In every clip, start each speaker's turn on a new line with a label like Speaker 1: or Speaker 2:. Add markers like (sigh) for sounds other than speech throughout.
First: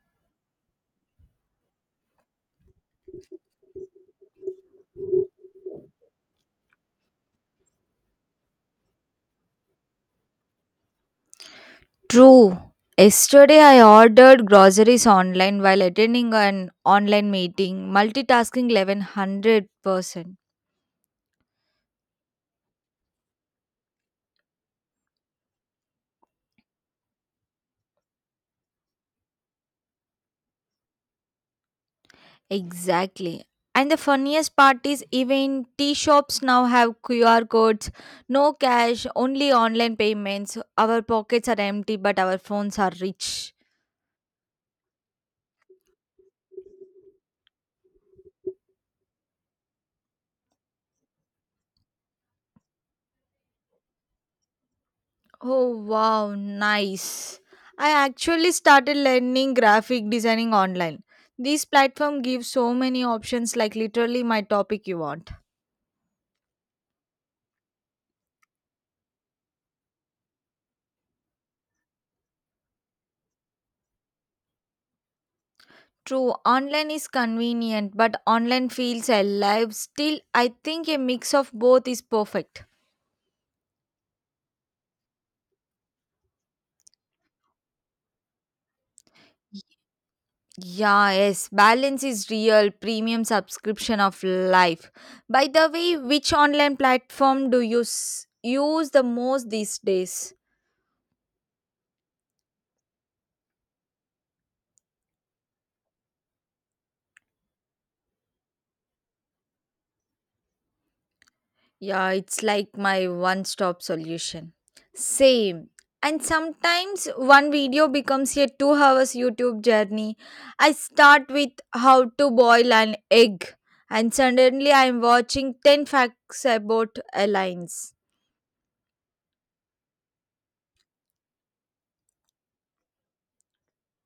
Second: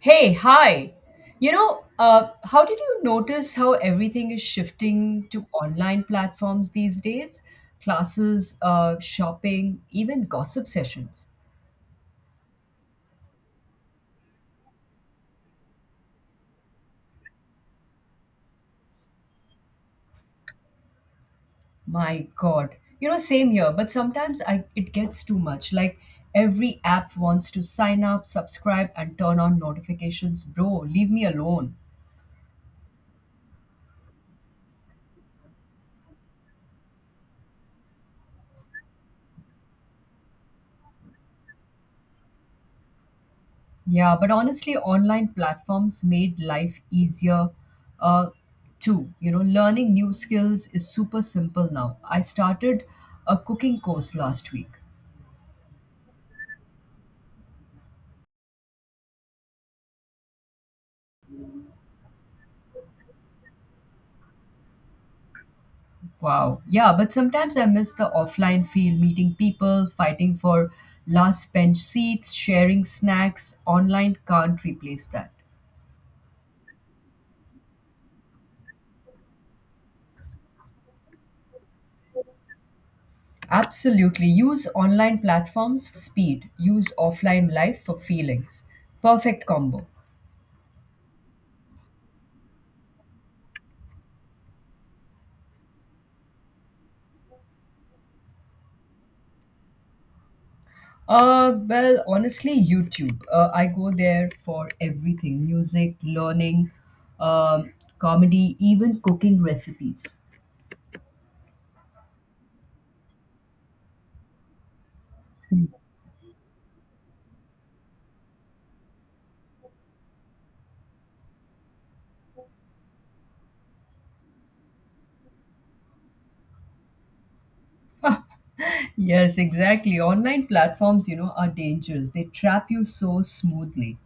Speaker 1: Hey, hi. You know, how did you notice how everything is shifting to online platforms these days? Classes, shopping, even gossip sessions.
Speaker 2: True. Yesterday, I ordered groceries online while attending an online meeting, multitasking 1100%.
Speaker 1: My God. You know, same here, but sometimes it gets too much. Like every app wants to sign up, subscribe, and turn on notifications. Bro, leave me alone.
Speaker 2: Exactly. And the funniest part is, even tea shops now have QR codes, no cash, only online payments. Our pockets are empty, but our phones are rich.
Speaker 1: Yeah, but honestly, online platforms made life easier uh, too. You know, learning new skills is super simple now. I started a cooking course last week.
Speaker 2: Oh wow, nice. I actually started learning graphic designing online. This platform gives so many options like literally my topic you want.
Speaker 1: Wow. Yeah, but sometimes I miss the offline feel, meeting people, fighting for last bench seats, sharing snacks. Online can't replace that.
Speaker 2: True, online is convenient, but online feels alive. Still, I think a mix of both is perfect.
Speaker 1: Absolutely. Use online platforms for speed, use offline life for feelings. Perfect combo.
Speaker 2: Yeah, yes, balance is real premium subscription of life. By the way, which online platform do you use the most these days?
Speaker 1: Honestly, YouTube. I go there for everything: music, learning, um, comedy, even cooking recipes.
Speaker 2: Yeah, it's like my one stop solution. Same. And sometimes one video becomes a 2 hours YouTube journey. I start with how to boil an egg, and suddenly I'm watching 10 facts about airlines.
Speaker 1: Yes, exactly. Online platforms, you know, are dangerous. They trap you so smoothly,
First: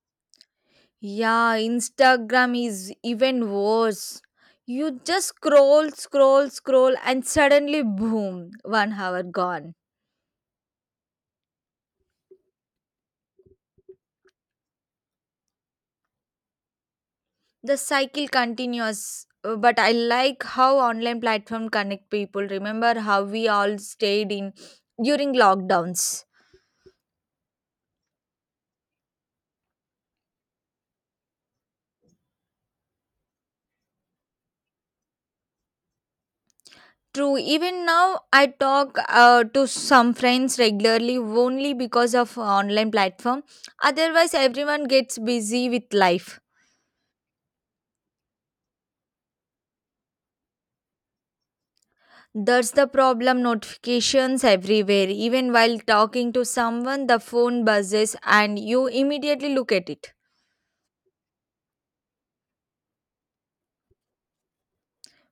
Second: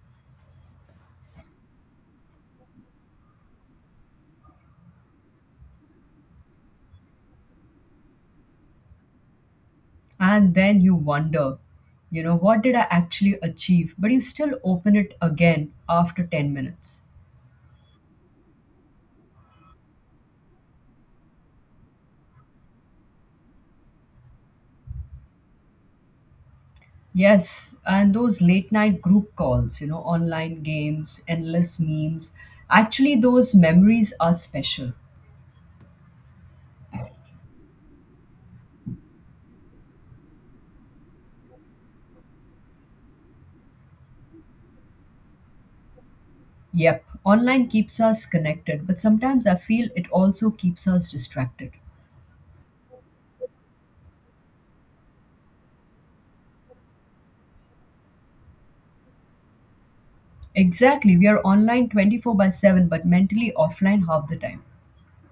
Speaker 2: Yeah, Instagram is even worse. You just scroll, scroll, scroll, and suddenly, boom, 1 hour gone.
Speaker 1: and then you wonder, you know, what did I actually achieve? But you still open it again after 10 minutes.
Speaker 2: The cycle continues. But I like how online platform connect people. Remember how we all stayed in during lockdowns.
Speaker 1: Yes, and those late night group calls, you know, online games, endless memes. Actually, those memories are special.
Speaker 2: True, even now I talk to some friends regularly only because of online platform. Otherwise everyone gets busy with life.
Speaker 1: Yep, online keeps us connected, but sometimes I feel it also keeps us distracted.
Speaker 2: That's the problem, notifications everywhere. Even while talking to someone the phone buzzes and you immediately look at it.
Speaker 1: Exactly, we are online 24 by 7, but mentally offline half the time.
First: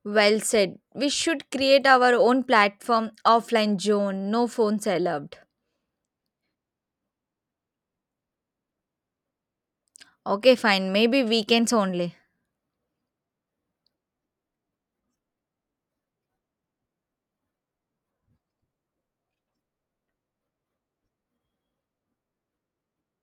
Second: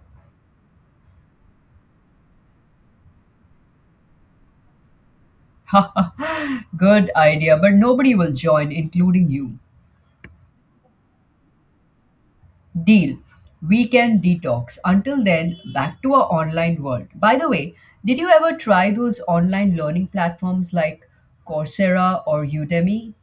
Speaker 2: Well said. We should create our own platform, offline zone, no phones allowed.
Speaker 1: (laughs) Good idea, but nobody will join, including you.
Speaker 2: Okay, fine. Maybe weekends only.
Speaker 1: Deal. Weekend detox. Until then, back to our online world. By the way, did you ever try those online learning platforms like Coursera or Udemy?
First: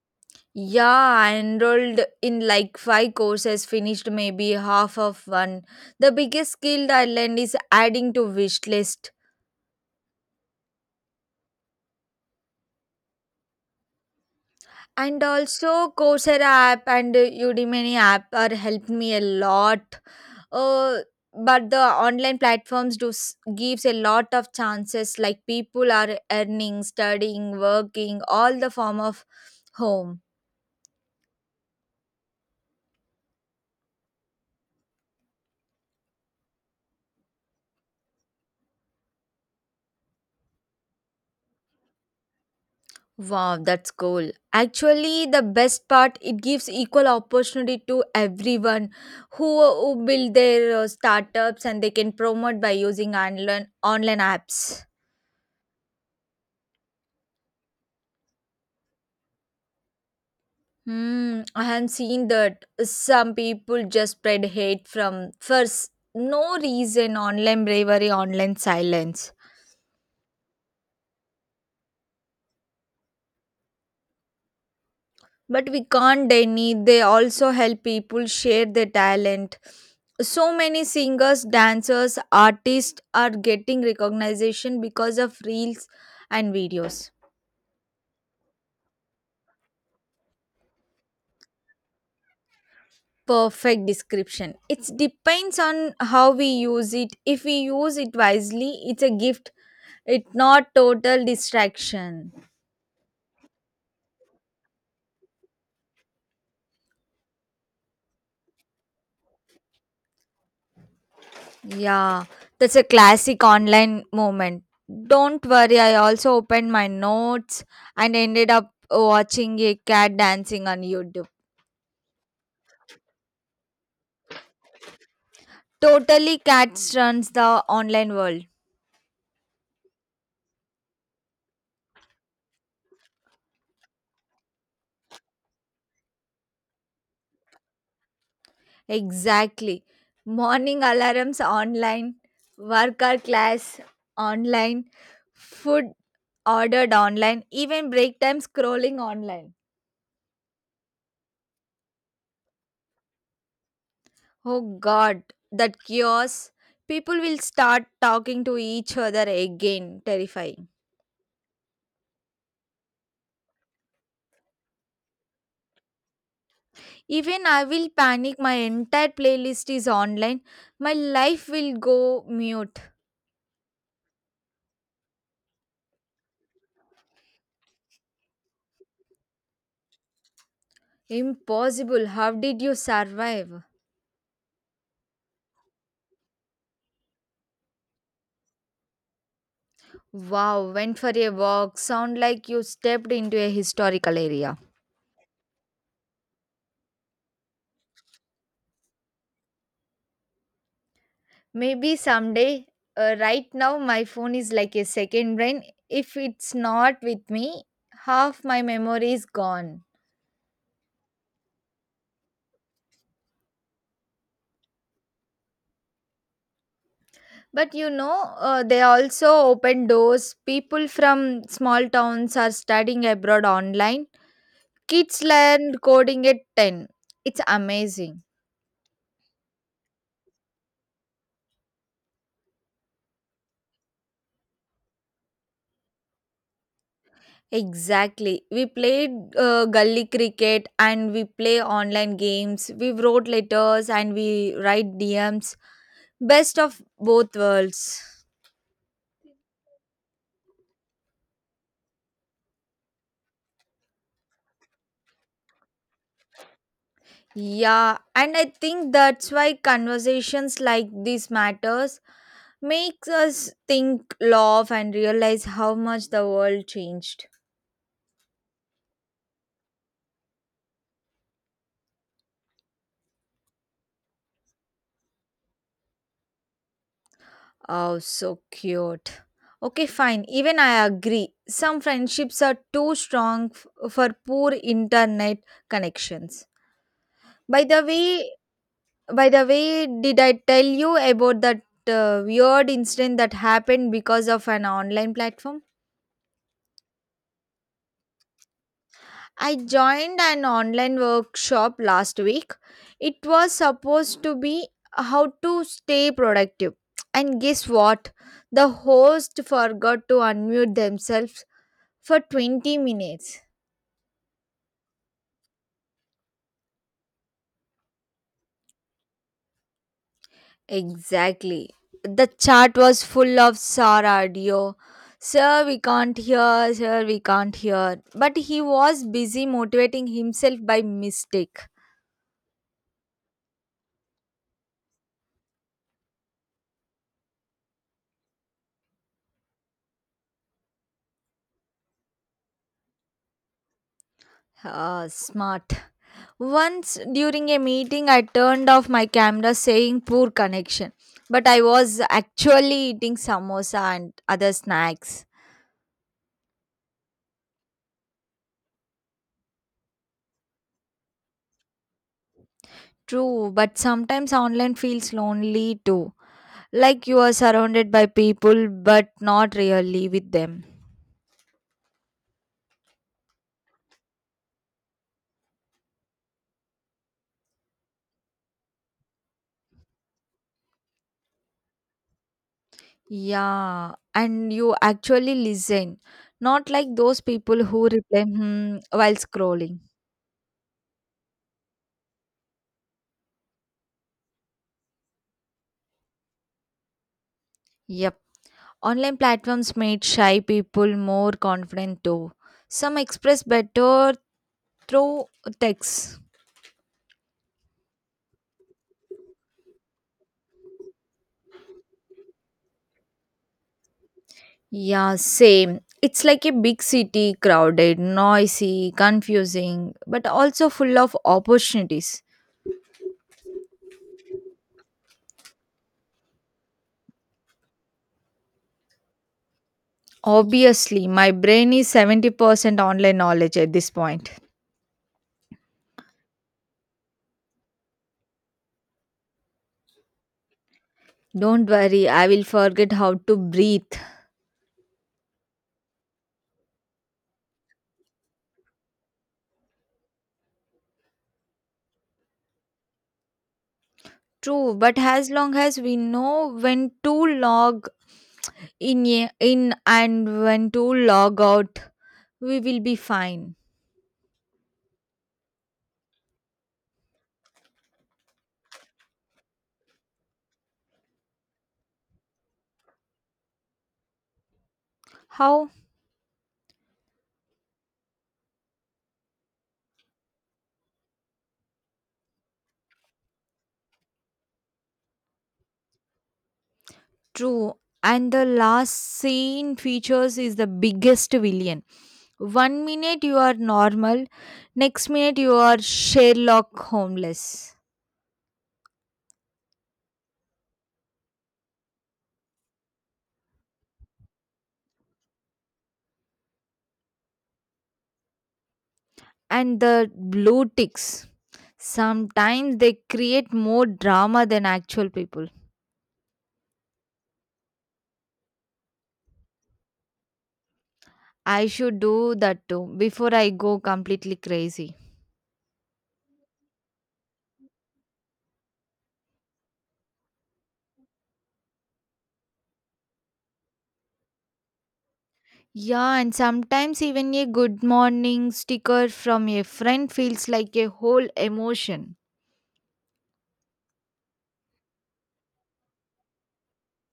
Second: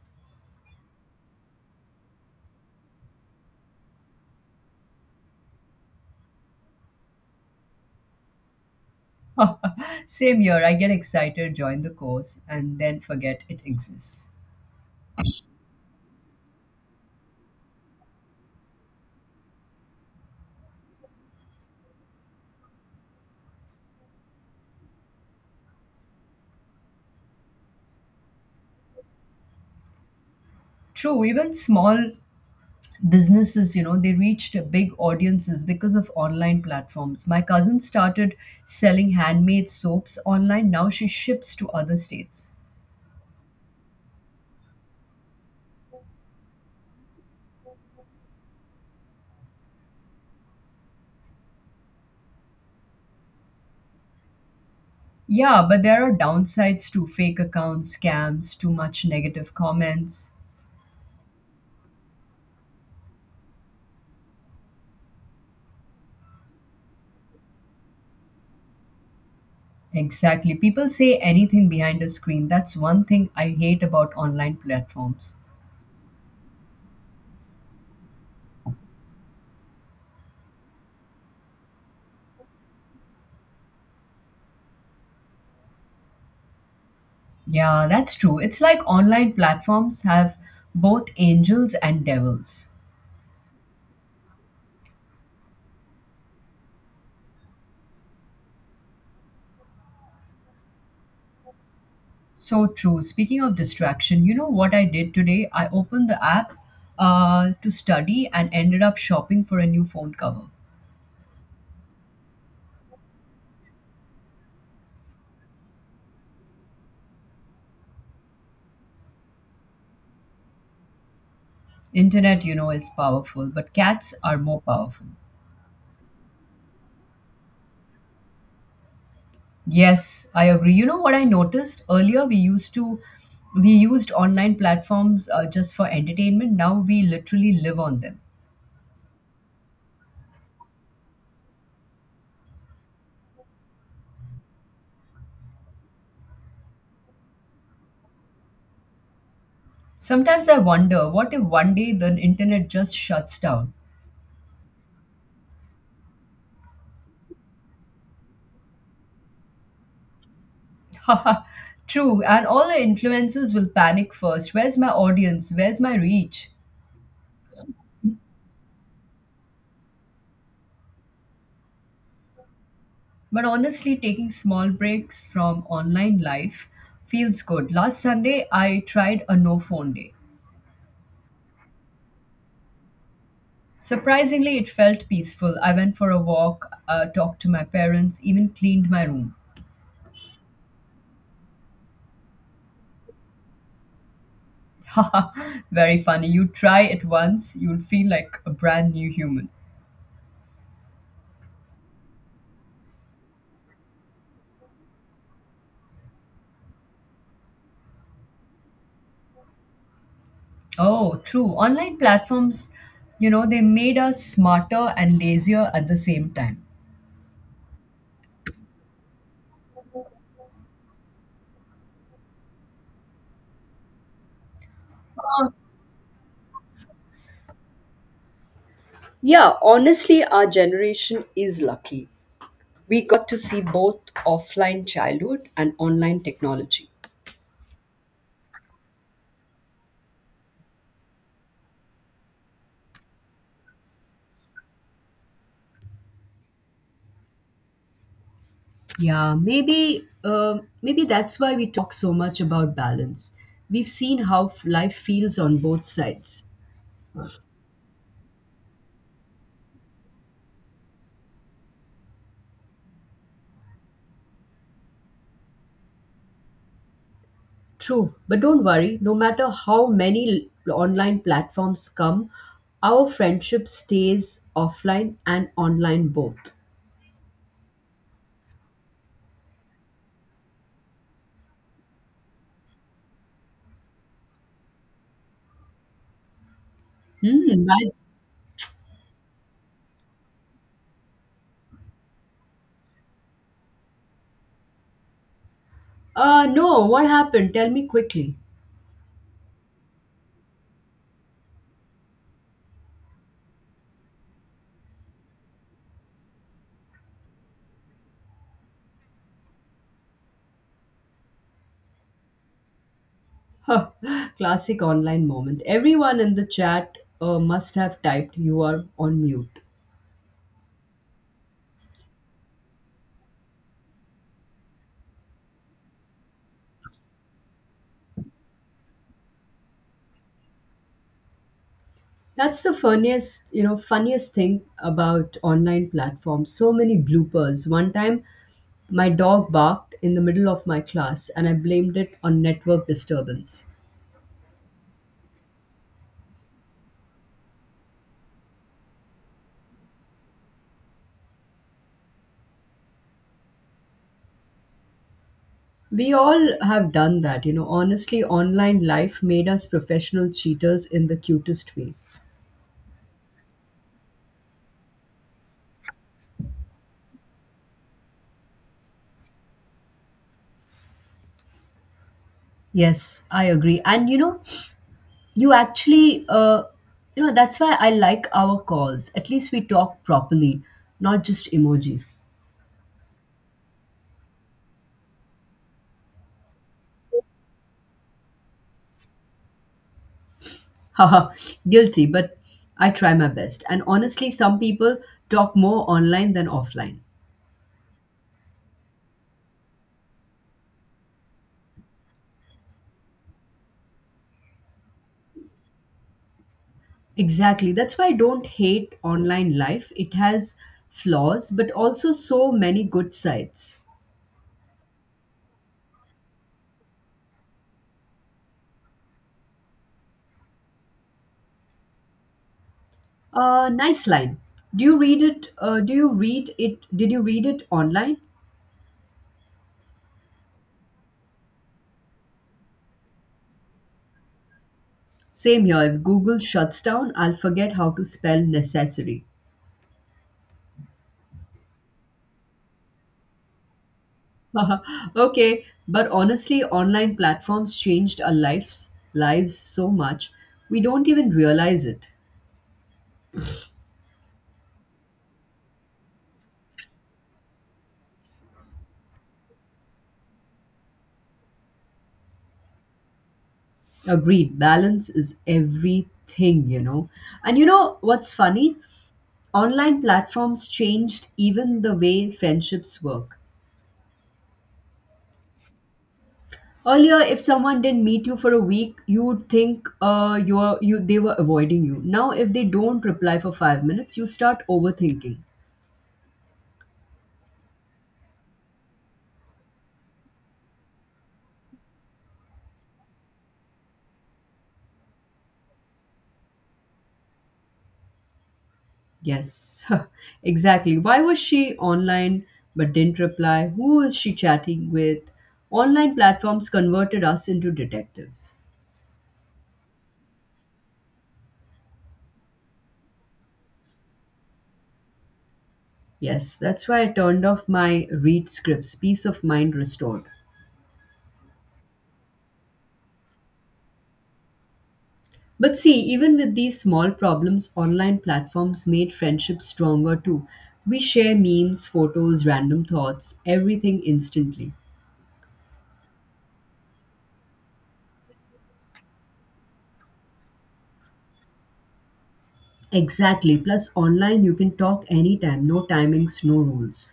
Speaker 2: Yeah, I enrolled in like five courses, finished maybe half of one. The biggest skill I learned is adding to wish list.
Speaker 1: (laughs) Same here. I get excited, join the course, and then forget it exists.
Speaker 2: And also Coursera app and Udemy app are helped me a lot. uh, but the online platforms do gives a lot of chances, like people are earning, studying, working all the form of home.
Speaker 1: True, even small businesses, you know, they reached big audiences because of online platforms. My cousin started selling handmade soaps online. Now she ships to other states.
Speaker 2: Wow, that's cool. Actually the best part, it gives equal opportunity to everyone who build their startups and they can promote by using online apps.
Speaker 1: Yeah, but there are downsides to fake accounts, scams, too much negative comments.
Speaker 2: Hmm, I have seen that some people just spread hate from first no reason. Online bravery, online silence.
Speaker 1: Exactly. People say anything behind a screen. That's one thing I hate about online platforms.
Speaker 2: But we can't deny they also help people share their talent. So many singers, dancers, artists are getting recognition because of reels and videos.
Speaker 1: Yeah, that's true. It's like online platforms have both angels and devils.
Speaker 2: Perfect description. It depends on how we use it. If we use it wisely, it's a gift. It's not total distraction.
Speaker 1: So true. Speaking of distraction, you know what I did today? I opened the app to study and ended up shopping for a new phone cover.
Speaker 2: Yeah, that's a classic online moment. Don't worry, I also opened my notes and ended up watching a cat dancing on YouTube.
Speaker 1: Internet, you know, is powerful, but cats are more powerful.
Speaker 2: Totally cats runs the online world.
Speaker 1: Yes, I agree. You know what I noticed earlier? We used online platforms just for entertainment. Now we literally live on them.
Speaker 2: Exactly. Morning alarms online, worker class online, food ordered online, even break time scrolling online.
Speaker 1: Sometimes I wonder what if one day the internet just shuts down.
Speaker 2: Oh god, that chaos. People will start talking to each other again. Terrifying.
Speaker 1: (laughs) Haha, true, and all the influencers will panic first. Where's my audience? Where's my reach?
Speaker 2: Even I will panic. My entire playlist is online. My life will go mute.
Speaker 1: But honestly, taking small breaks from online life feels good. Last Sunday, I tried a no phone day.
Speaker 2: Impossible. How did you survive?
Speaker 1: Surprisingly, it felt peaceful. I went for a walk, talked to my parents, even cleaned my room.
Speaker 2: Wow, went for a walk. Sound like you stepped into a historical area.
Speaker 1: (laughs) Haha, very funny. You try it once, you'll feel like a brand new human.
Speaker 2: Maybe someday. Right now, my phone is like a second brain. If it's not with me, half my memory is gone.
Speaker 1: Oh, true. Online platforms, you know, they made us smarter and lazier at the same time.
Speaker 2: But you know, they also open doors. People from small towns are studying abroad online. Kids learned coding at 10. It's amazing.
Speaker 1: Yeah, honestly, our generation is lucky. We got to see both offline childhood and online technology.
Speaker 2: Exactly. We played gully cricket and we play online games. We wrote letters and we write DMs. Best of both worlds.
Speaker 1: Yeah, maybe that's why we talk so much about balance. We've seen how life feels on both sides.
Speaker 2: Yeah, and I think that's why conversations like this matters. Makes us think, laugh, and realize how much the world changed.
Speaker 1: True, but don't worry, no matter how many online platforms come, our friendship stays offline and online both.
Speaker 2: Oh, so cute. Okay, fine. Even I agree. Some friendships are too strong for poor internet connections. By
Speaker 1: Hmm.
Speaker 2: the
Speaker 1: I-
Speaker 2: way, by the way, did I tell you about that weird incident that happened because of an online platform?
Speaker 1: No, what happened? Tell me quickly.
Speaker 2: I joined an online workshop last week. It was supposed to be how to stay productive. And guess what? The host forgot to unmute themselves for 20 minutes.
Speaker 1: Huh, classic online moment. Everyone in the chat must have typed, "You are on mute."
Speaker 2: Exactly. The chat was full of SAR audio. Sir, we can't hear, sir, we can't hear. But he was busy motivating himself by mistake.
Speaker 1: That's the funniest, you know, funniest thing about online platforms. So many bloopers. One time, my dog barked in the middle of my class, and I blamed it on network disturbance.
Speaker 2: Ah, smart. Once during a meeting, I turned off my camera saying poor connection, but I was actually eating samosa and other snacks.
Speaker 1: We all have done that, you know. Honestly, online life made us professional cheaters in the cutest way.
Speaker 2: True, but sometimes online feels lonely too. Like you are surrounded by people, but not really with them.
Speaker 1: Yes, I agree. And you know, you actually, uh, you know, that's why I like our calls. At least we talk properly, not just emojis.
Speaker 2: Yeah, and you actually listen, not like those people who reply hmm, while scrolling.
Speaker 1: Haha, guilty, but I try my best. And honestly, some people talk more online than offline.
Speaker 2: Yep, online platforms made shy people more confident too. Some express better through text.
Speaker 1: Exactly. That's why I don't hate online life. It has flaws, but also so many good sides.
Speaker 2: Yeah, same. It's like a big city, crowded, noisy, confusing, but also full of opportunities.
Speaker 1: Nice line. Do you read it? Do you read it? Did you read it online?
Speaker 2: Obviously, my brain is 70% online knowledge at this point.
Speaker 1: Same here. If Google shuts down, I'll forget how to spell necessary.
Speaker 2: Don't worry, I will forget how to breathe.
Speaker 1: (laughs) okay, but honestly, online platforms changed our lives so much we don't even realize it.
Speaker 2: True, but as long as we know when to log in, and when to log out, we will be fine.
Speaker 1: Agreed, balance is everything, you know. And you know what's funny? Online platforms changed even the way friendships work.
Speaker 2: How?
Speaker 1: Earlier, if someone didn't meet you for a week, you'd think you're you they were avoiding you. Now, if they don't reply for 5 minutes, you start overthinking.
Speaker 2: True. And the last scene features is the biggest villain. 1 minute you are normal, next minute you are Sherlock Homeless.
Speaker 1: Yes, (laughs) exactly. Why was she online but didn't reply? Who was she chatting with? Online platforms converted us into detectives.
Speaker 2: And the blue ticks. Sometimes they create more drama than actual people.
Speaker 1: Yes, that's why I turned off my read scripts, peace of mind restored.
Speaker 2: I should do that too before I go completely crazy.
Speaker 1: But see, even with these small problems, online platforms made friendships stronger too. We share memes, photos, random thoughts, everything instantly.
Speaker 2: Yeah, and sometimes even a good morning sticker from a friend feels like a whole emotion.
Speaker 1: Exactly. Plus, online you can talk anytime, no timings, no rules.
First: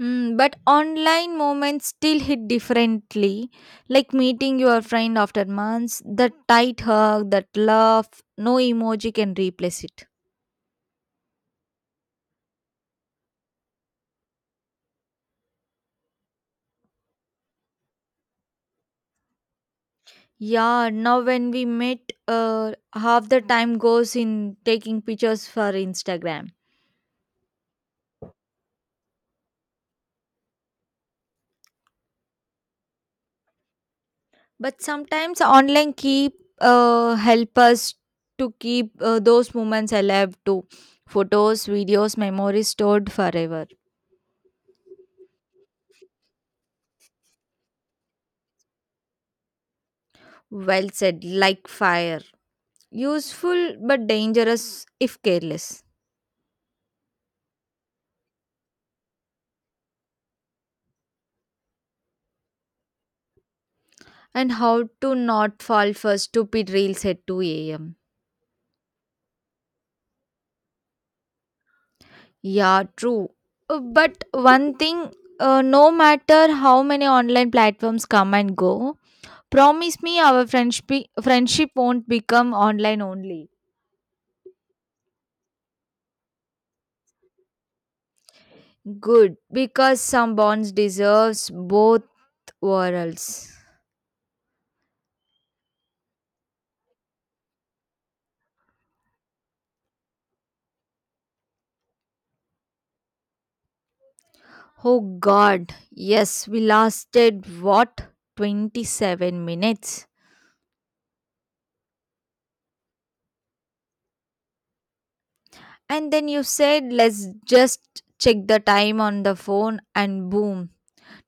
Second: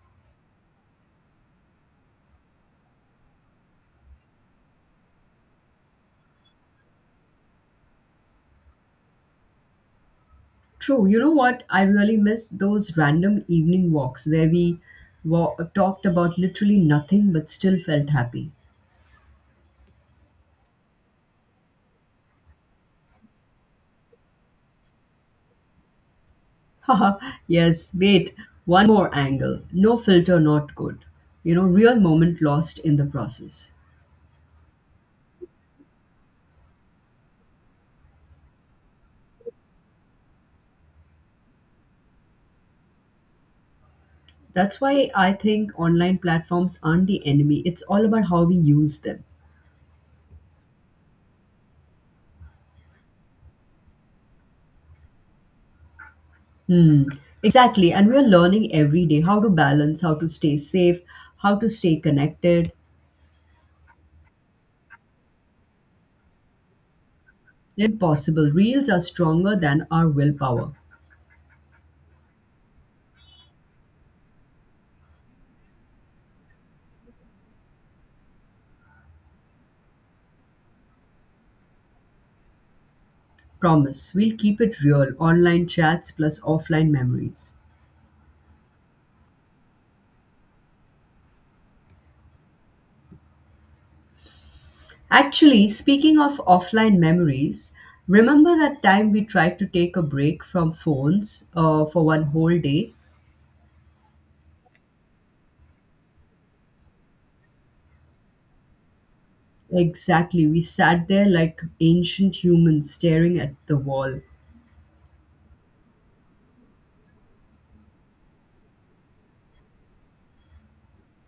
Speaker 2: Mm, but online moments still hit differently, like meeting your friend after months, that tight hug, that laugh, no emoji can replace it.
Speaker 1: True. You know what? I really miss those random evening walks where we talked about literally nothing but still felt happy.
Speaker 2: Yeah, now when we meet, half the time goes in taking pictures for Instagram.
Speaker 1: (laughs) Haha, yes, wait, one more angle. No filter, not good. You know, real moment lost in the process.
Speaker 2: But sometimes online keep help us to keep those moments alive too. Photos, videos, memories stored forever.
Speaker 1: That's why I think online platforms aren't the enemy. It's all about how we use them.
Speaker 2: Well said, like fire. Useful but dangerous if careless.
Speaker 1: Hmm. Exactly. And we're learning every day how to balance, how to stay safe, how to stay connected.
Speaker 2: And how to not fall for stupid reels at 2 a.m.
Speaker 1: Impossible. Reels are stronger than our willpower.
Speaker 2: Yeah, true. But one thing, no matter how many online platforms come and go, promise me our friendship won't become online only.
Speaker 1: Promise, we'll keep it real online chats plus offline memories.
Speaker 2: Good, because some bonds deserves both worlds.
Speaker 1: Actually, speaking of offline memories, remember that time we tried to take a break from phones for one whole day?
Speaker 2: Oh God, yes, we lasted what, 27 minutes.
Speaker 1: Exactly, we sat there like ancient humans staring at the wall.
Speaker 2: And then you said, let's just check the time on the phone, and boom,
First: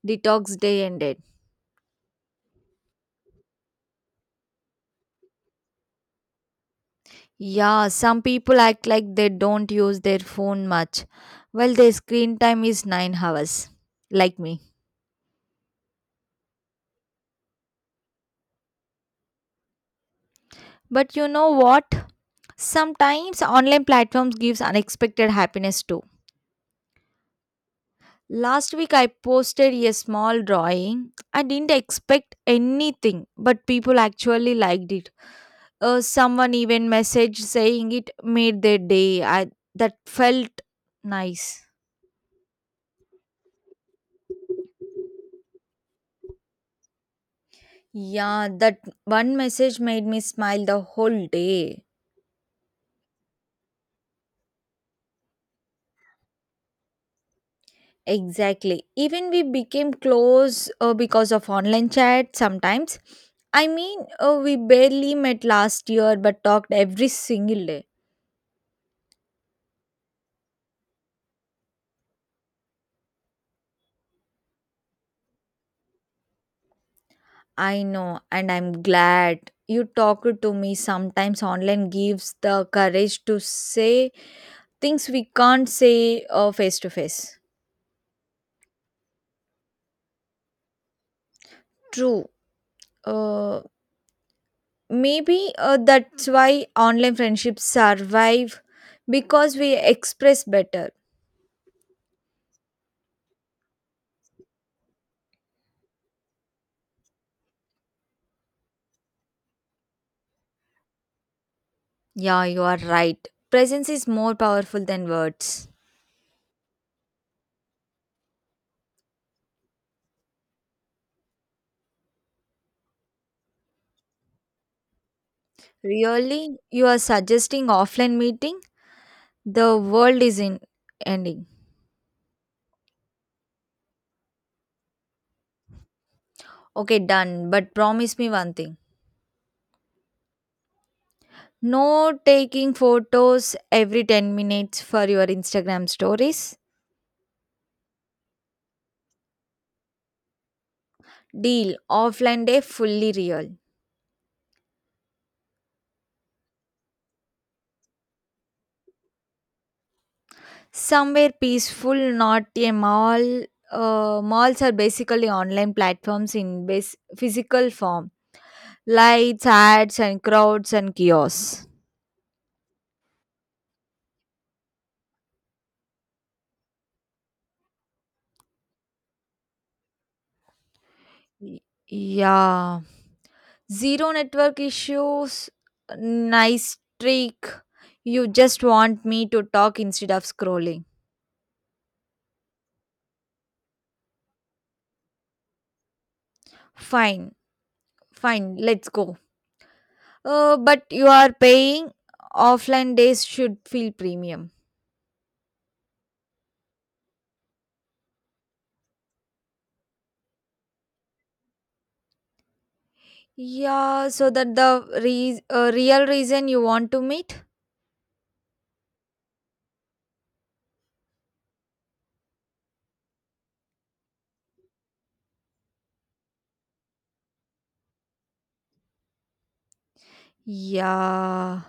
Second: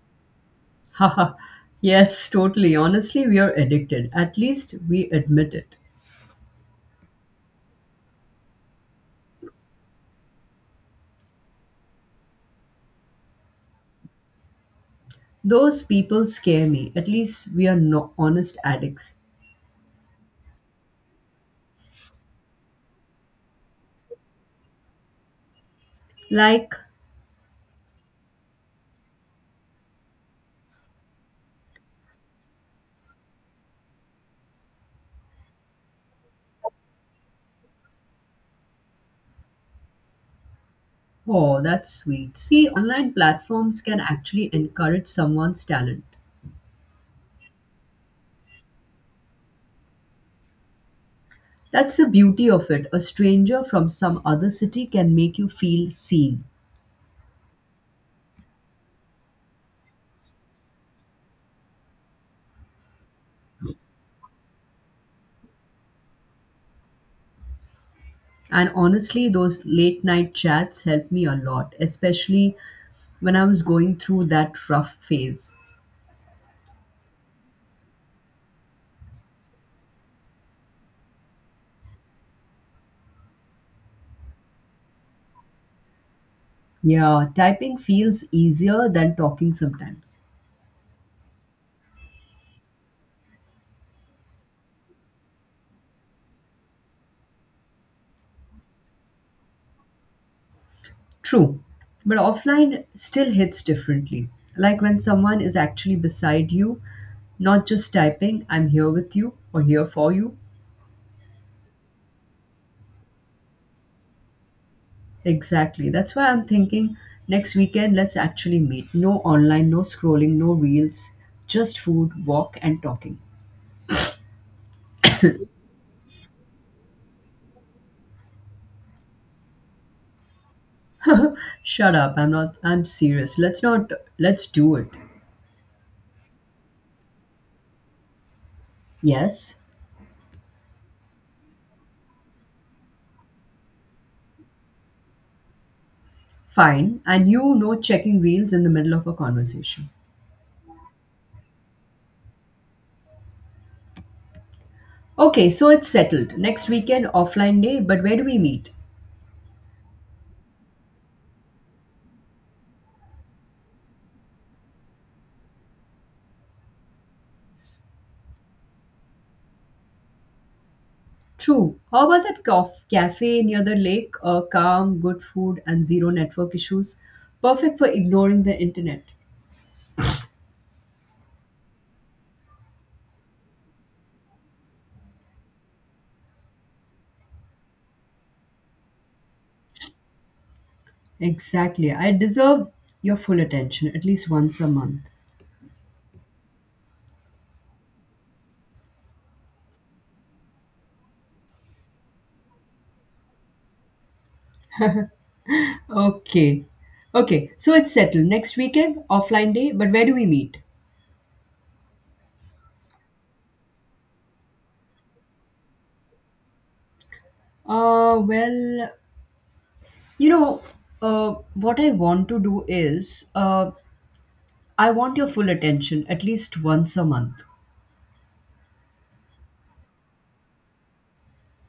Speaker 2: detox day
Speaker 1: (laughs)
Speaker 2: ended.
Speaker 1: Haha, yes, totally. Honestly, we are addicted. At least we admit it.
Speaker 2: Yeah, some people act like they don't use their phone much. Well, their screen time is 9 hours, like me.
Speaker 1: Those people scare me. At least we are no honest addicts.
Speaker 2: But you know what? Sometimes online platforms gives unexpected happiness too.
Speaker 1: Like
Speaker 2: Last week I posted a small drawing. I didn't expect anything, but people actually liked it. Someone even message saying it made their day. I That felt
Speaker 1: oh,
Speaker 2: nice.
Speaker 1: that's sweet. See, online platforms can actually encourage someone's talent.
Speaker 2: Yeah, that one message made me smile the whole day.
Speaker 1: That's the beauty of it. A stranger from some other city can make you feel seen.
Speaker 2: Exactly. Even we became close because of online chat sometimes. I mean, we barely met last year but talked every single day.
Speaker 1: And honestly, those late night chats helped me a lot, especially when I was going through that rough phase.
Speaker 2: I know, and I'm glad you talked to me. Sometimes online gives the courage to say things we can't say face to
Speaker 1: Yeah,
Speaker 2: face.
Speaker 1: typing feels easier than talking sometimes.
Speaker 2: True. Uh, maybe that's why online friendships survive because we express better.
Speaker 1: True. But offline still hits differently. Like when someone is actually beside you, not just typing, I'm here with you or here for you.
Speaker 2: Yeah, you are right. Presence is more powerful than words.
Speaker 1: Exactly. That's why I'm thinking next weekend, let's actually meet. No online, no scrolling, no reels, just food, walk, and talking. (laughs)
Speaker 2: Really? You are suggesting offline meeting? The world is in ending.
Speaker 1: Shut up. I'm serious. Let's not, let's do it.
Speaker 2: Okay, done. But promise me one thing.
Speaker 1: Yes,
Speaker 2: No taking photos every 10 minutes for your Instagram stories.
Speaker 1: fine. And you know, checking reels in the middle of a conversation.
Speaker 2: Deal. Offline day fully real.
Speaker 1: Okay, so it's settled. Next weekend, offline day, but where do we meet?
Speaker 2: Somewhere peaceful, not a mall. Malls are basically online platforms in physical form. Lights, ads, and crowds and kiosks.
Speaker 1: True. How about that cafe near the lake? Calm, good food, and zero network issues. Perfect for ignoring the internet.
Speaker 2: Y- Yeah. Zero network issues. Nice trick. You just want me to talk instead of scrolling.
Speaker 1: Exactly. I deserve your full attention at least once a month.
Speaker 2: Fine. Fine. Let's go. But you are paying. Offline days should feel premium.
Speaker 1: Okay. Okay. So it's settled. Next weekend, offline day, but where do we meet?
Speaker 2: Yeah, so that the real reason you want to meet?
Speaker 1: Uh, well, you know, what I want to do is I want your full attention at least once a month.
Speaker 2: Yeah.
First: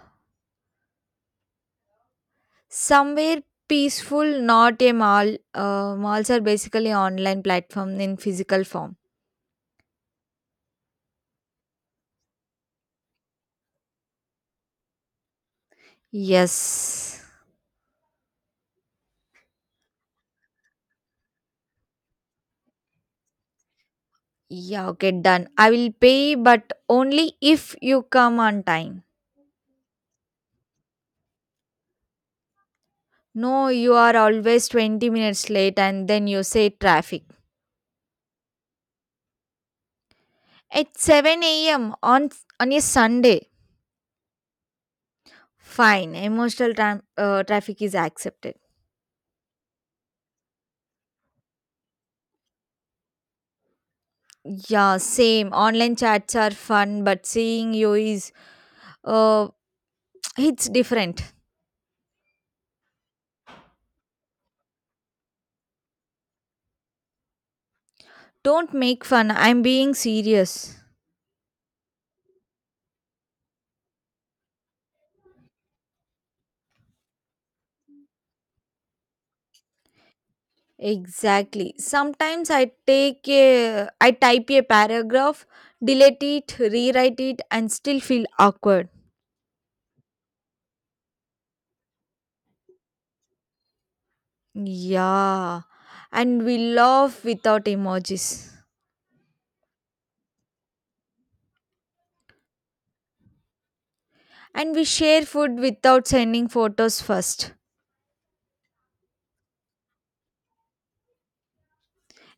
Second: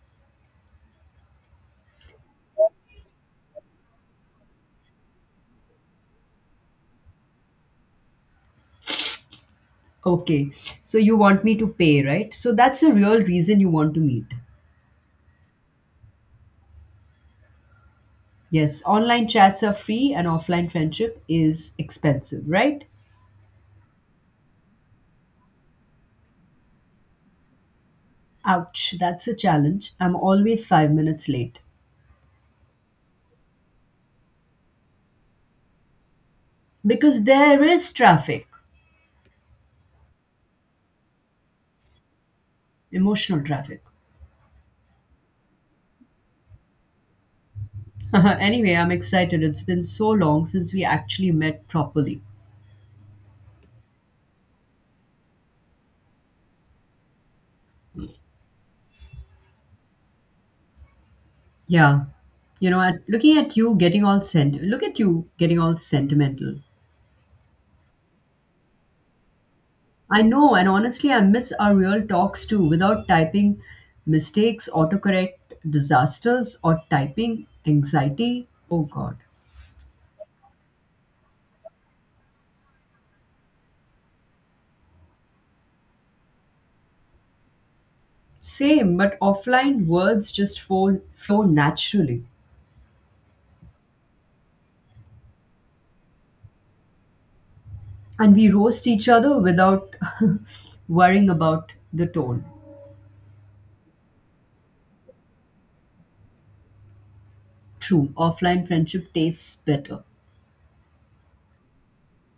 Speaker 2: Somewhere peaceful, not a mall. Malls are basically online platform in physical form.
Speaker 1: Okay. So you want me to pay, right? So that's the real reason you want to meet.
Speaker 2: Yes.
Speaker 1: Yes, online chats are free and offline friendship is expensive, right?
Speaker 2: Yeah, okay, done. I will pay, but only if you come on
Speaker 1: Ouch,
Speaker 2: time.
Speaker 1: that's a challenge. I'm always 5 minutes late
Speaker 2: No, you are always 20 minutes late and then you say
Speaker 1: because
Speaker 2: traffic.
Speaker 1: there is traffic,
Speaker 2: At 7 a.m. On a Sunday.
Speaker 1: emotional traffic.
Speaker 2: Fine, emotional traffic is
Speaker 1: (laughs)
Speaker 2: accepted.
Speaker 1: anyway, I'm excited. It's been so long since we actually met properly.
Speaker 2: Yeah, same. Online chats are fun, but seeing you is uh (tsk) it's different.
Speaker 1: Yeah, you know, at, looking at you getting all sent, look at you getting all sentimental.
Speaker 2: Don't make fun. I'm being
Speaker 1: I know, and
Speaker 2: serious.
Speaker 1: honestly, I miss our real talks too without typing mistakes, autocorrect disasters, or typing anxiety. Oh God.
Speaker 2: Exactly. Sometimes I type a paragraph, delete it, rewrite it and still feel awkward.
Speaker 1: Same, but offline words just flow naturally.
Speaker 2: Yeah. And we laugh without emojis.
Speaker 1: And we roast each other without (laughs) worrying about the tone.
Speaker 2: And we share food without sending photos first.
Speaker 1: True, offline friendship tastes better.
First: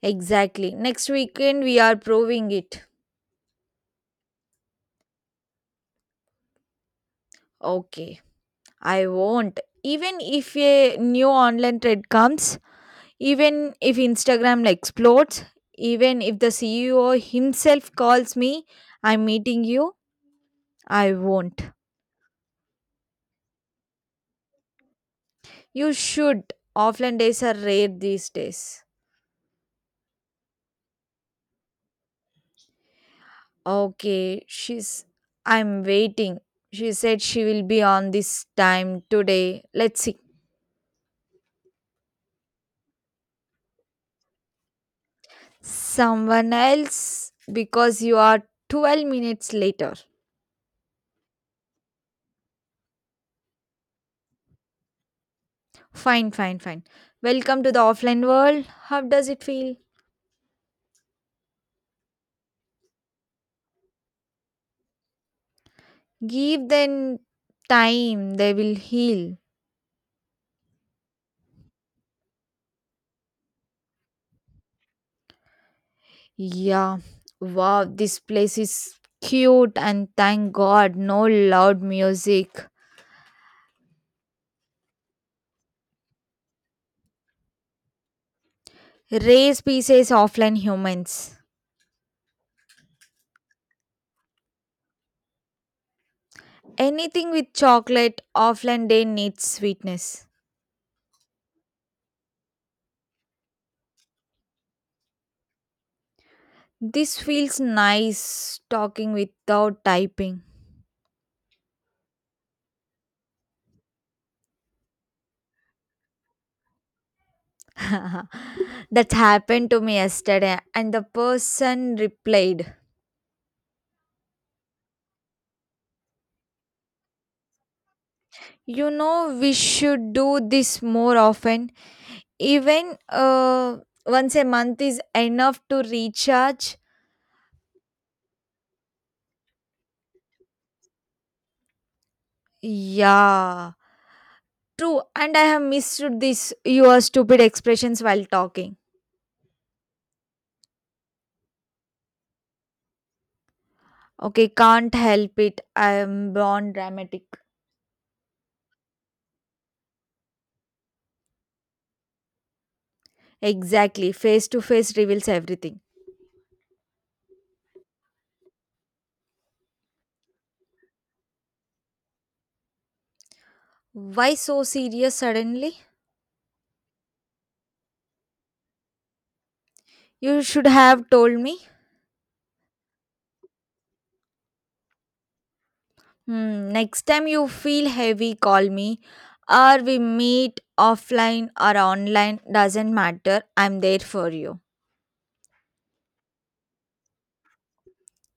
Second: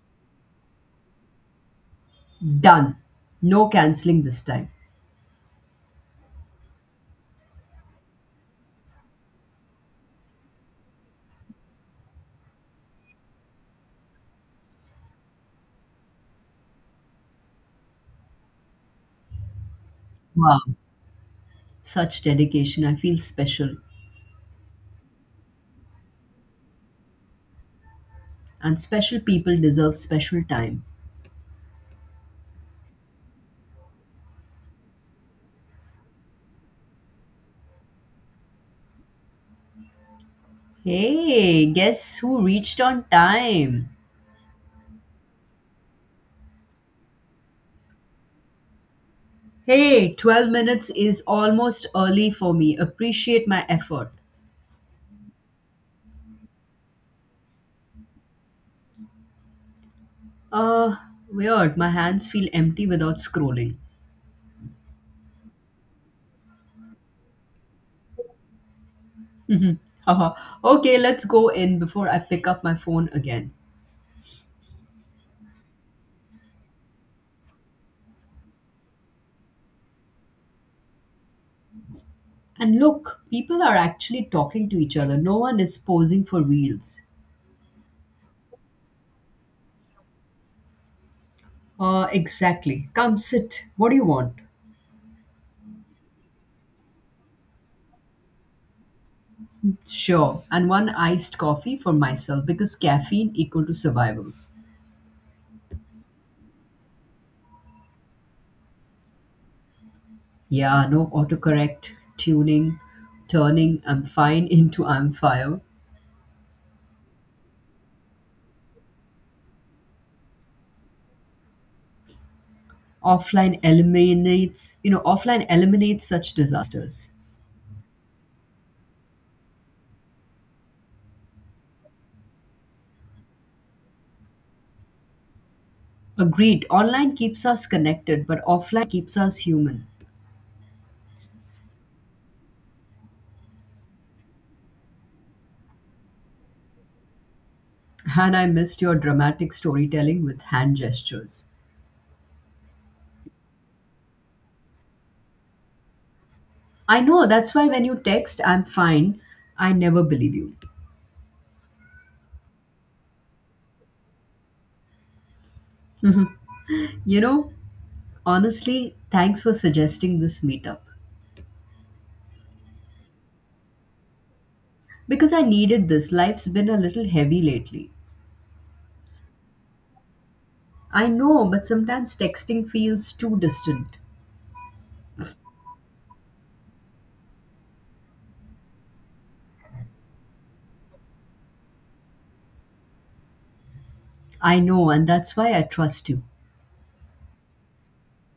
Speaker 2: Exactly. Next weekend we are proving it.
Speaker 1: Done. No canceling this time.
Speaker 2: Okay. I won't. Even if a new online trend comes, even if Instagram explodes, even if the CEO himself calls me, I'm meeting you,
Speaker 1: Wow,
Speaker 2: I won't.
Speaker 1: such dedication. I feel special.
Speaker 2: You should. Offline days are rare these
Speaker 1: And
Speaker 2: days.
Speaker 1: special people deserve special time.
Speaker 2: Okay, she's. I'm waiting. She said she will be on this time today. Let's see.
Speaker 1: Hey, guess who reached on time?
Speaker 2: Someone else, because you are 12 minutes later.
Speaker 1: Hey, 12 minutes is almost early for me. Appreciate my effort.
Speaker 2: Fine, fine, fine. Welcome to the offline world. How does it feel?
Speaker 1: Uh, weird. My hands feel empty without scrolling.
Speaker 2: Give them time, they will heal.
Speaker 1: Haha. Okay, let's go in before I pick up my phone again.
Speaker 2: Yeah, wow, this place is cute and thank God, no loud music.
Speaker 1: And look, people are actually talking to each other. No one is posing for reels.
Speaker 2: Raise pieces, offline humans.
Speaker 1: Exactly. Come sit. What do you want?
Speaker 2: Anything with chocolate, offline day needs sweetness.
Speaker 1: Sure. And one iced coffee for myself because caffeine equal to survival.
Speaker 2: This feels nice talking without typing.
Speaker 1: Yeah, no turning "I'm fine" (laughs) into "I'm fire."
Speaker 2: (laughs) That happened to me yesterday, and the person replied.
Speaker 1: Offline eliminates such disasters.
Speaker 2: You know, we should do this more often. Even once a month is enough to
Speaker 1: Agreed.
Speaker 2: recharge.
Speaker 1: Online keeps us connected, but offline keeps us human.
Speaker 2: Yeah, true. And I have missed this, your stupid expressions while
Speaker 1: And I
Speaker 2: talking.
Speaker 1: missed your dramatic storytelling with hand gestures.
Speaker 2: Okay, can't help it. I am born
Speaker 1: I
Speaker 2: dramatic.
Speaker 1: know, that's why when you text, "I'm fine," I never believe you.
Speaker 2: Exactly. Face to face reveals everything.
Speaker 1: You know, honestly, thanks for suggesting this meetup.
Speaker 2: Why so serious
Speaker 1: Because I
Speaker 2: suddenly?
Speaker 1: needed this, life's been a little heavy lately.
Speaker 2: You should
Speaker 1: I
Speaker 2: have told
Speaker 1: know, but
Speaker 2: me.
Speaker 1: sometimes texting feels too distant.
Speaker 2: Hmm, next time you feel heavy, call me or we meet offline or online, doesn't matter. I'm there for
Speaker 1: I
Speaker 2: you.
Speaker 1: know, and that's why I trust you.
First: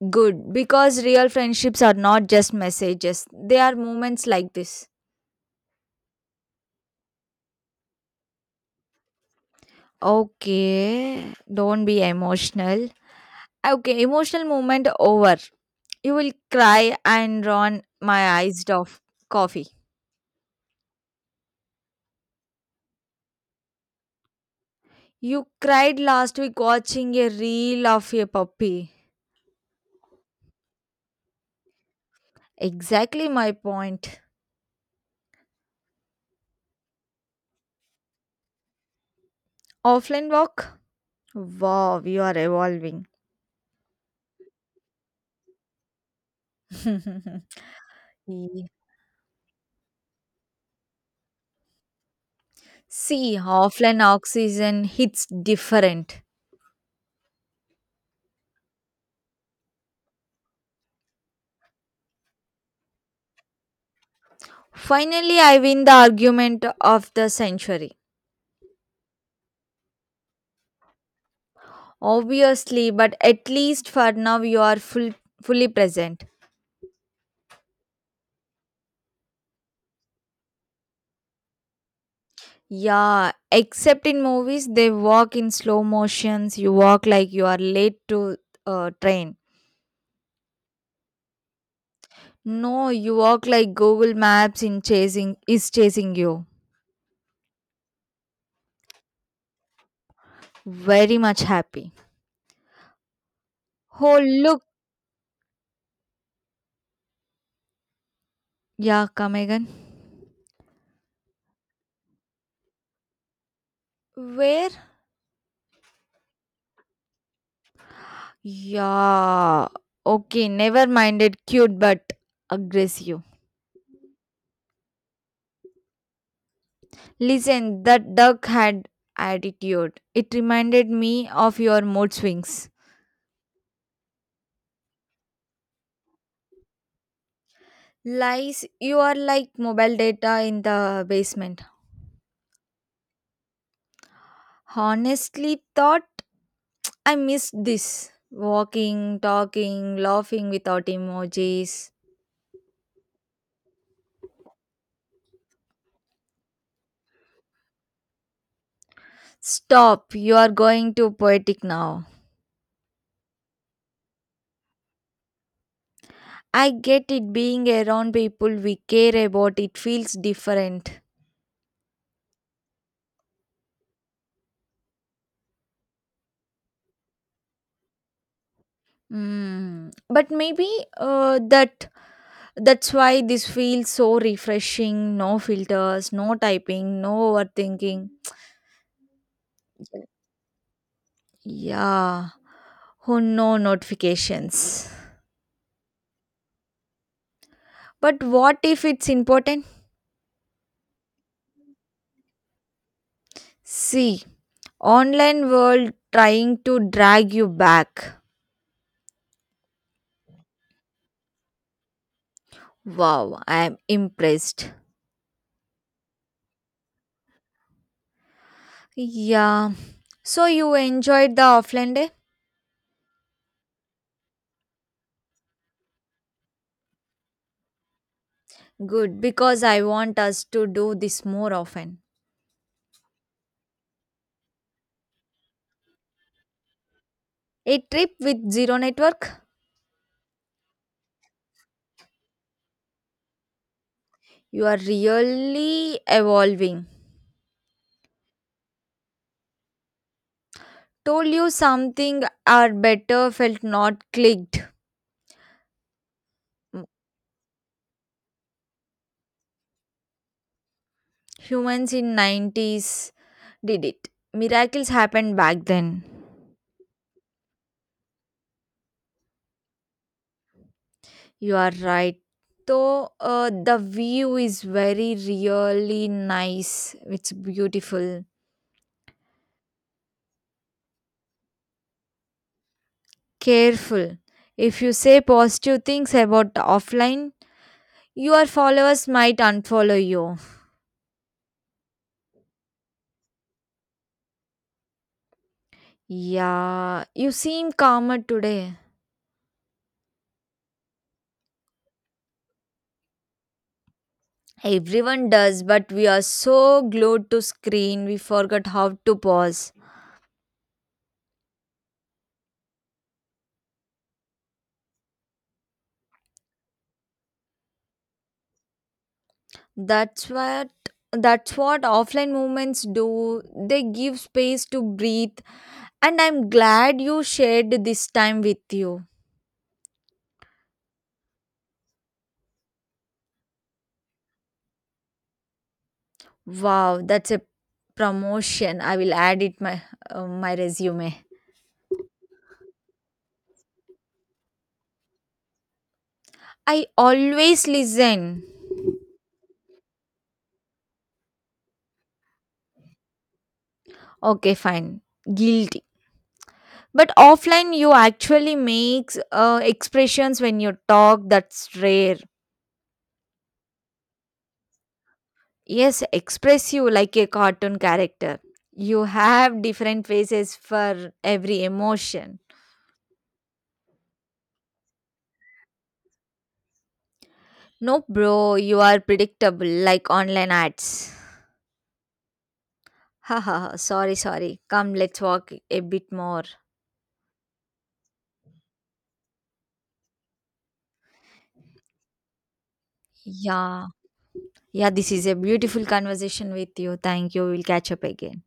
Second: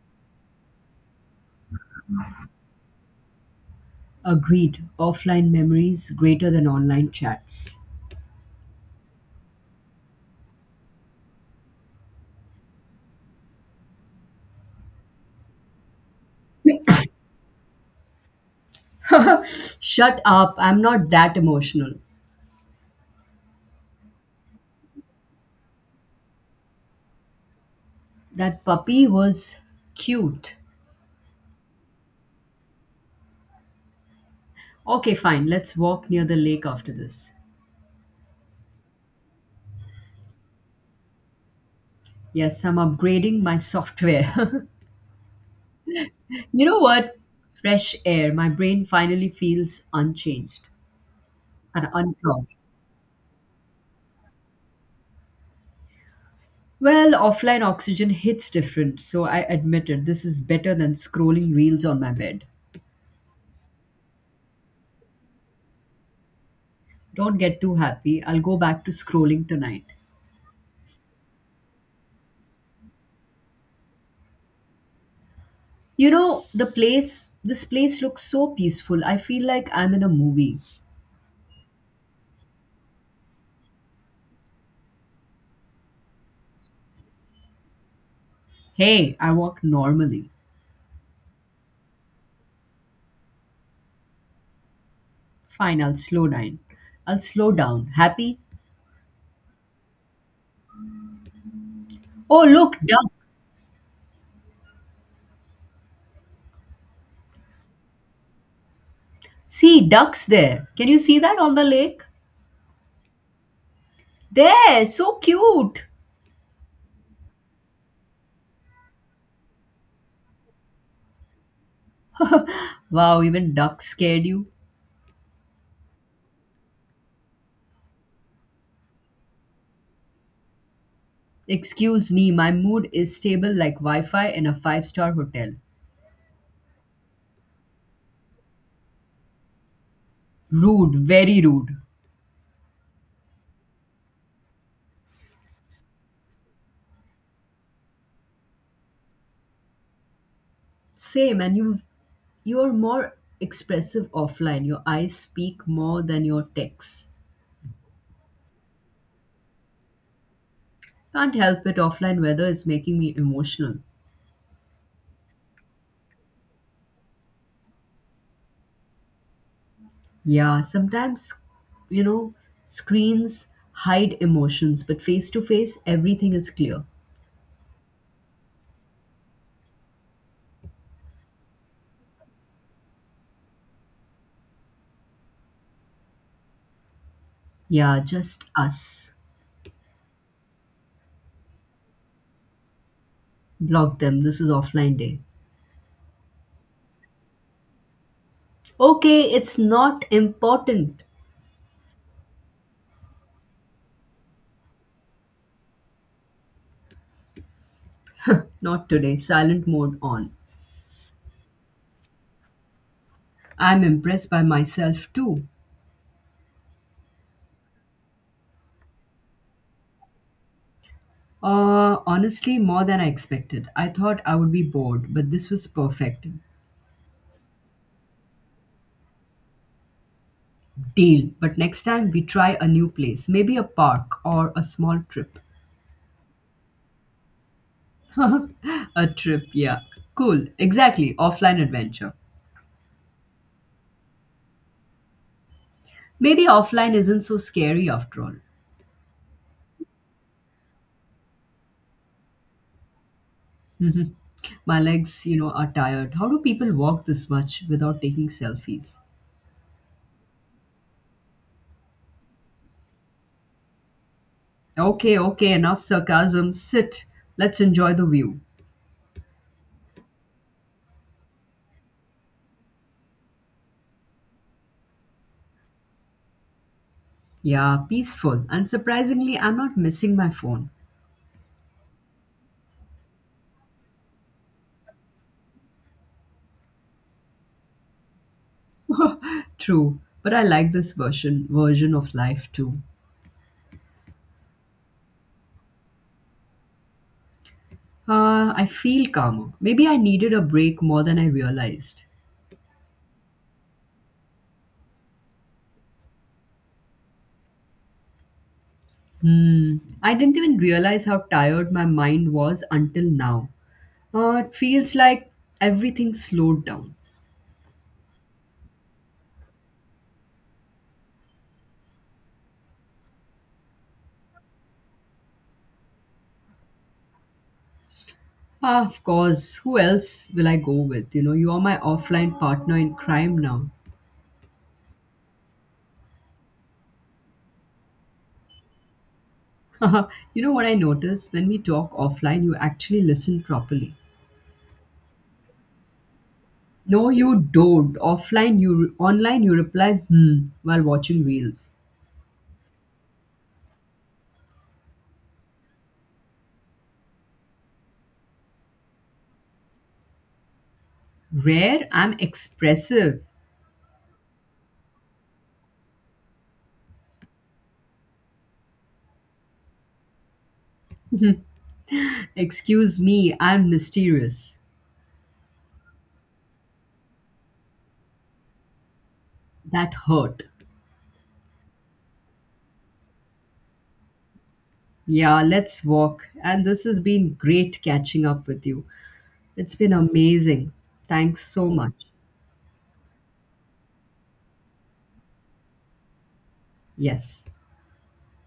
Speaker 2: Good, because real friendships are not just messages, they are moments like
Speaker 1: Agreed,
Speaker 2: this.
Speaker 1: offline memories greater than online chats.
Speaker 2: Okay, don't be emotional. Okay, emotional moment over. You will cry and run my eyes off.
Speaker 1: (laughs)
Speaker 2: Coffee.
Speaker 1: Shut up, I'm not that emotional.
Speaker 2: You cried last week watching a reel of a
Speaker 1: That
Speaker 2: puppy.
Speaker 1: puppy was cute.
Speaker 2: Exactly my point.
Speaker 1: Okay, fine. Let's walk near the lake after this.
Speaker 2: Offline walk? Wow, you are
Speaker 1: Yes, I'm
Speaker 2: evolving.
Speaker 1: upgrading my software. (laughs) you know
Speaker 2: (laughs)
Speaker 1: what? Fresh air. My
Speaker 2: See,
Speaker 1: brain finally feels unchanged and unclogged.
Speaker 2: See, offline oxygen hits different.
Speaker 1: Well, offline oxygen hits different, so I admit it. This is better than scrolling reels on my bed.
Speaker 2: Finally, I win the argument of the
Speaker 1: Don't get too
Speaker 2: century.
Speaker 1: happy. I'll go back to scrolling tonight.
Speaker 2: Obviously, but at least for now, you are fully
Speaker 1: You
Speaker 2: present.
Speaker 1: know, this place looks so peaceful. I feel like I'm in a movie.
Speaker 2: Yeah, except in movies, they walk in slow motions. You walk like you are late to
Speaker 1: Hey, I
Speaker 2: train.
Speaker 1: walk normally.
Speaker 2: No, you walk like Google Maps in chasing is
Speaker 1: Fine,
Speaker 2: chasing you.
Speaker 1: I'll slow down. Happy?
Speaker 2: Very much happy.
Speaker 1: Oh, look, ducks.
Speaker 2: Oh, look. Yeah, come again.
Speaker 1: See, ducks there. Can you see that on the lake?
Speaker 2: Where?
Speaker 1: There, so cute.
Speaker 2: Yeah. Okay, never mind it. Cute but
Speaker 1: Wow,
Speaker 2: aggressive.
Speaker 1: even ducks scared you.
Speaker 2: Listen, that duck had attitude. It reminded me of your
Speaker 1: Excuse
Speaker 2: mood
Speaker 1: me, my
Speaker 2: swings.
Speaker 1: mood is stable like Wi Fi in a five-star hotel.
Speaker 2: Lies, you are like mobile data in
Speaker 1: Rude,
Speaker 2: the
Speaker 1: very
Speaker 2: basement.
Speaker 1: rude.
Speaker 2: Honestly, thought I missed this. Walking, talking, laughing without
Speaker 1: Same, and you
Speaker 2: emojis.
Speaker 1: you're more expressive offline. Your eyes speak more than your texts.
Speaker 2: Stop, you are going too
Speaker 1: Can't
Speaker 2: poetic
Speaker 1: help it,
Speaker 2: now.
Speaker 1: offline weather is making me emotional.
Speaker 2: I get it, being around people we care about it feels
Speaker 1: Yeah,
Speaker 2: different.
Speaker 1: sometimes, you know, screens hide emotions, but face to face, everything is clear.
Speaker 2: Mm. But maybe uh, that that's why this feels so refreshing. No filters, no typing, no
Speaker 1: Yeah,
Speaker 2: overthinking.
Speaker 1: just us.
Speaker 2: Yeah. Oh no
Speaker 1: Block them. This is
Speaker 2: notifications.
Speaker 1: offline day.
Speaker 2: But what if it's
Speaker 1: Okay, it's
Speaker 2: important?
Speaker 1: not important.
Speaker 2: See, online world trying to drag you back.
Speaker 1: Not today. Silent mode on.
Speaker 2: Wow, I am
Speaker 1: I'm impressed by
Speaker 2: impressed.
Speaker 1: myself too.
Speaker 2: Yeah. So you enjoyed the offline day?
Speaker 1: Honestly, more than I expected. I thought I would be bored, but this was perfect.
Speaker 2: Good, because I want us to do this
Speaker 1: Deal.
Speaker 2: more
Speaker 1: But next
Speaker 2: often.
Speaker 1: time we try a new place, maybe a park or a small trip.
Speaker 2: A trip with zero
Speaker 1: (laughs) a
Speaker 2: network?
Speaker 1: trip, yeah. Cool. Exactly. Offline adventure.
Speaker 2: You are really
Speaker 1: Maybe
Speaker 2: evolving.
Speaker 1: offline isn't so scary after all.
Speaker 2: Told you something or better felt not clicked.
Speaker 1: My legs, you know, are tired. How do people
Speaker 2: Mm.
Speaker 1: walk this much without taking selfies?
Speaker 2: Humans in 90's did it. Miracles
Speaker 1: Okay,
Speaker 2: happened
Speaker 1: okay,
Speaker 2: back
Speaker 1: enough
Speaker 2: then.
Speaker 1: sarcasm. Sit. Let's enjoy the view.
Speaker 2: You are right. Though the view is very really nice. It's
Speaker 1: Yeah,
Speaker 2: beautiful.
Speaker 1: peaceful. And surprisingly, I'm not missing my phone.
Speaker 2: Careful. If you say positive things about offline, your followers might
Speaker 1: (laughs) True,
Speaker 2: unfollow
Speaker 1: but
Speaker 2: you.
Speaker 1: I like this version of life too.
Speaker 2: Yeah, you seem calmer
Speaker 1: I
Speaker 2: today.
Speaker 1: feel calmer. Maybe I needed a break more than I realized.
Speaker 2: Everyone does, but we are so glued to screen we forgot how to pause.
Speaker 1: Hmm. I didn't even realize how tired my mind was until now. It feels like everything slowed down.
Speaker 2: That's what that's what offline movements do. They give space to breathe and I'm glad you shared this time with
Speaker 1: Ah, of
Speaker 2: you.
Speaker 1: course. Who else will I go with? You know, you are my offline partner in crime now.
Speaker 2: Wow, that's a promotion. I will add it
Speaker 1: (laughs) you know
Speaker 2: my
Speaker 1: what I
Speaker 2: resume.
Speaker 1: notice? When we talk offline, you actually listen properly.
Speaker 2: I
Speaker 1: No, you
Speaker 2: always
Speaker 1: don't.
Speaker 2: listen.
Speaker 1: Online, you reply hmm while watching reels.
Speaker 2: Okay, fine. Guilty. But offline you actually makes expressions when you talk, that's
Speaker 1: Rare, I'm
Speaker 2: rare.
Speaker 1: expressive.
Speaker 2: Yes, express you like a cartoon character, you have different faces for every
Speaker 1: (laughs)
Speaker 2: emotion.
Speaker 1: Excuse me, I'm mysterious.
Speaker 2: No bro, you are predictable
Speaker 1: That
Speaker 2: like
Speaker 1: hurt.
Speaker 2: online ads. Haha, sorry, sorry, come, let's
Speaker 1: Yeah,
Speaker 2: walk a
Speaker 1: let's
Speaker 2: bit
Speaker 1: walk.
Speaker 2: more.
Speaker 1: And this has been great catching up with you. It's been amazing. Thanks so much.
Speaker 2: Yeah, yeah, this is a beautiful conversation with you, thank you,
Speaker 1: Yes.
Speaker 2: we'll catch up again.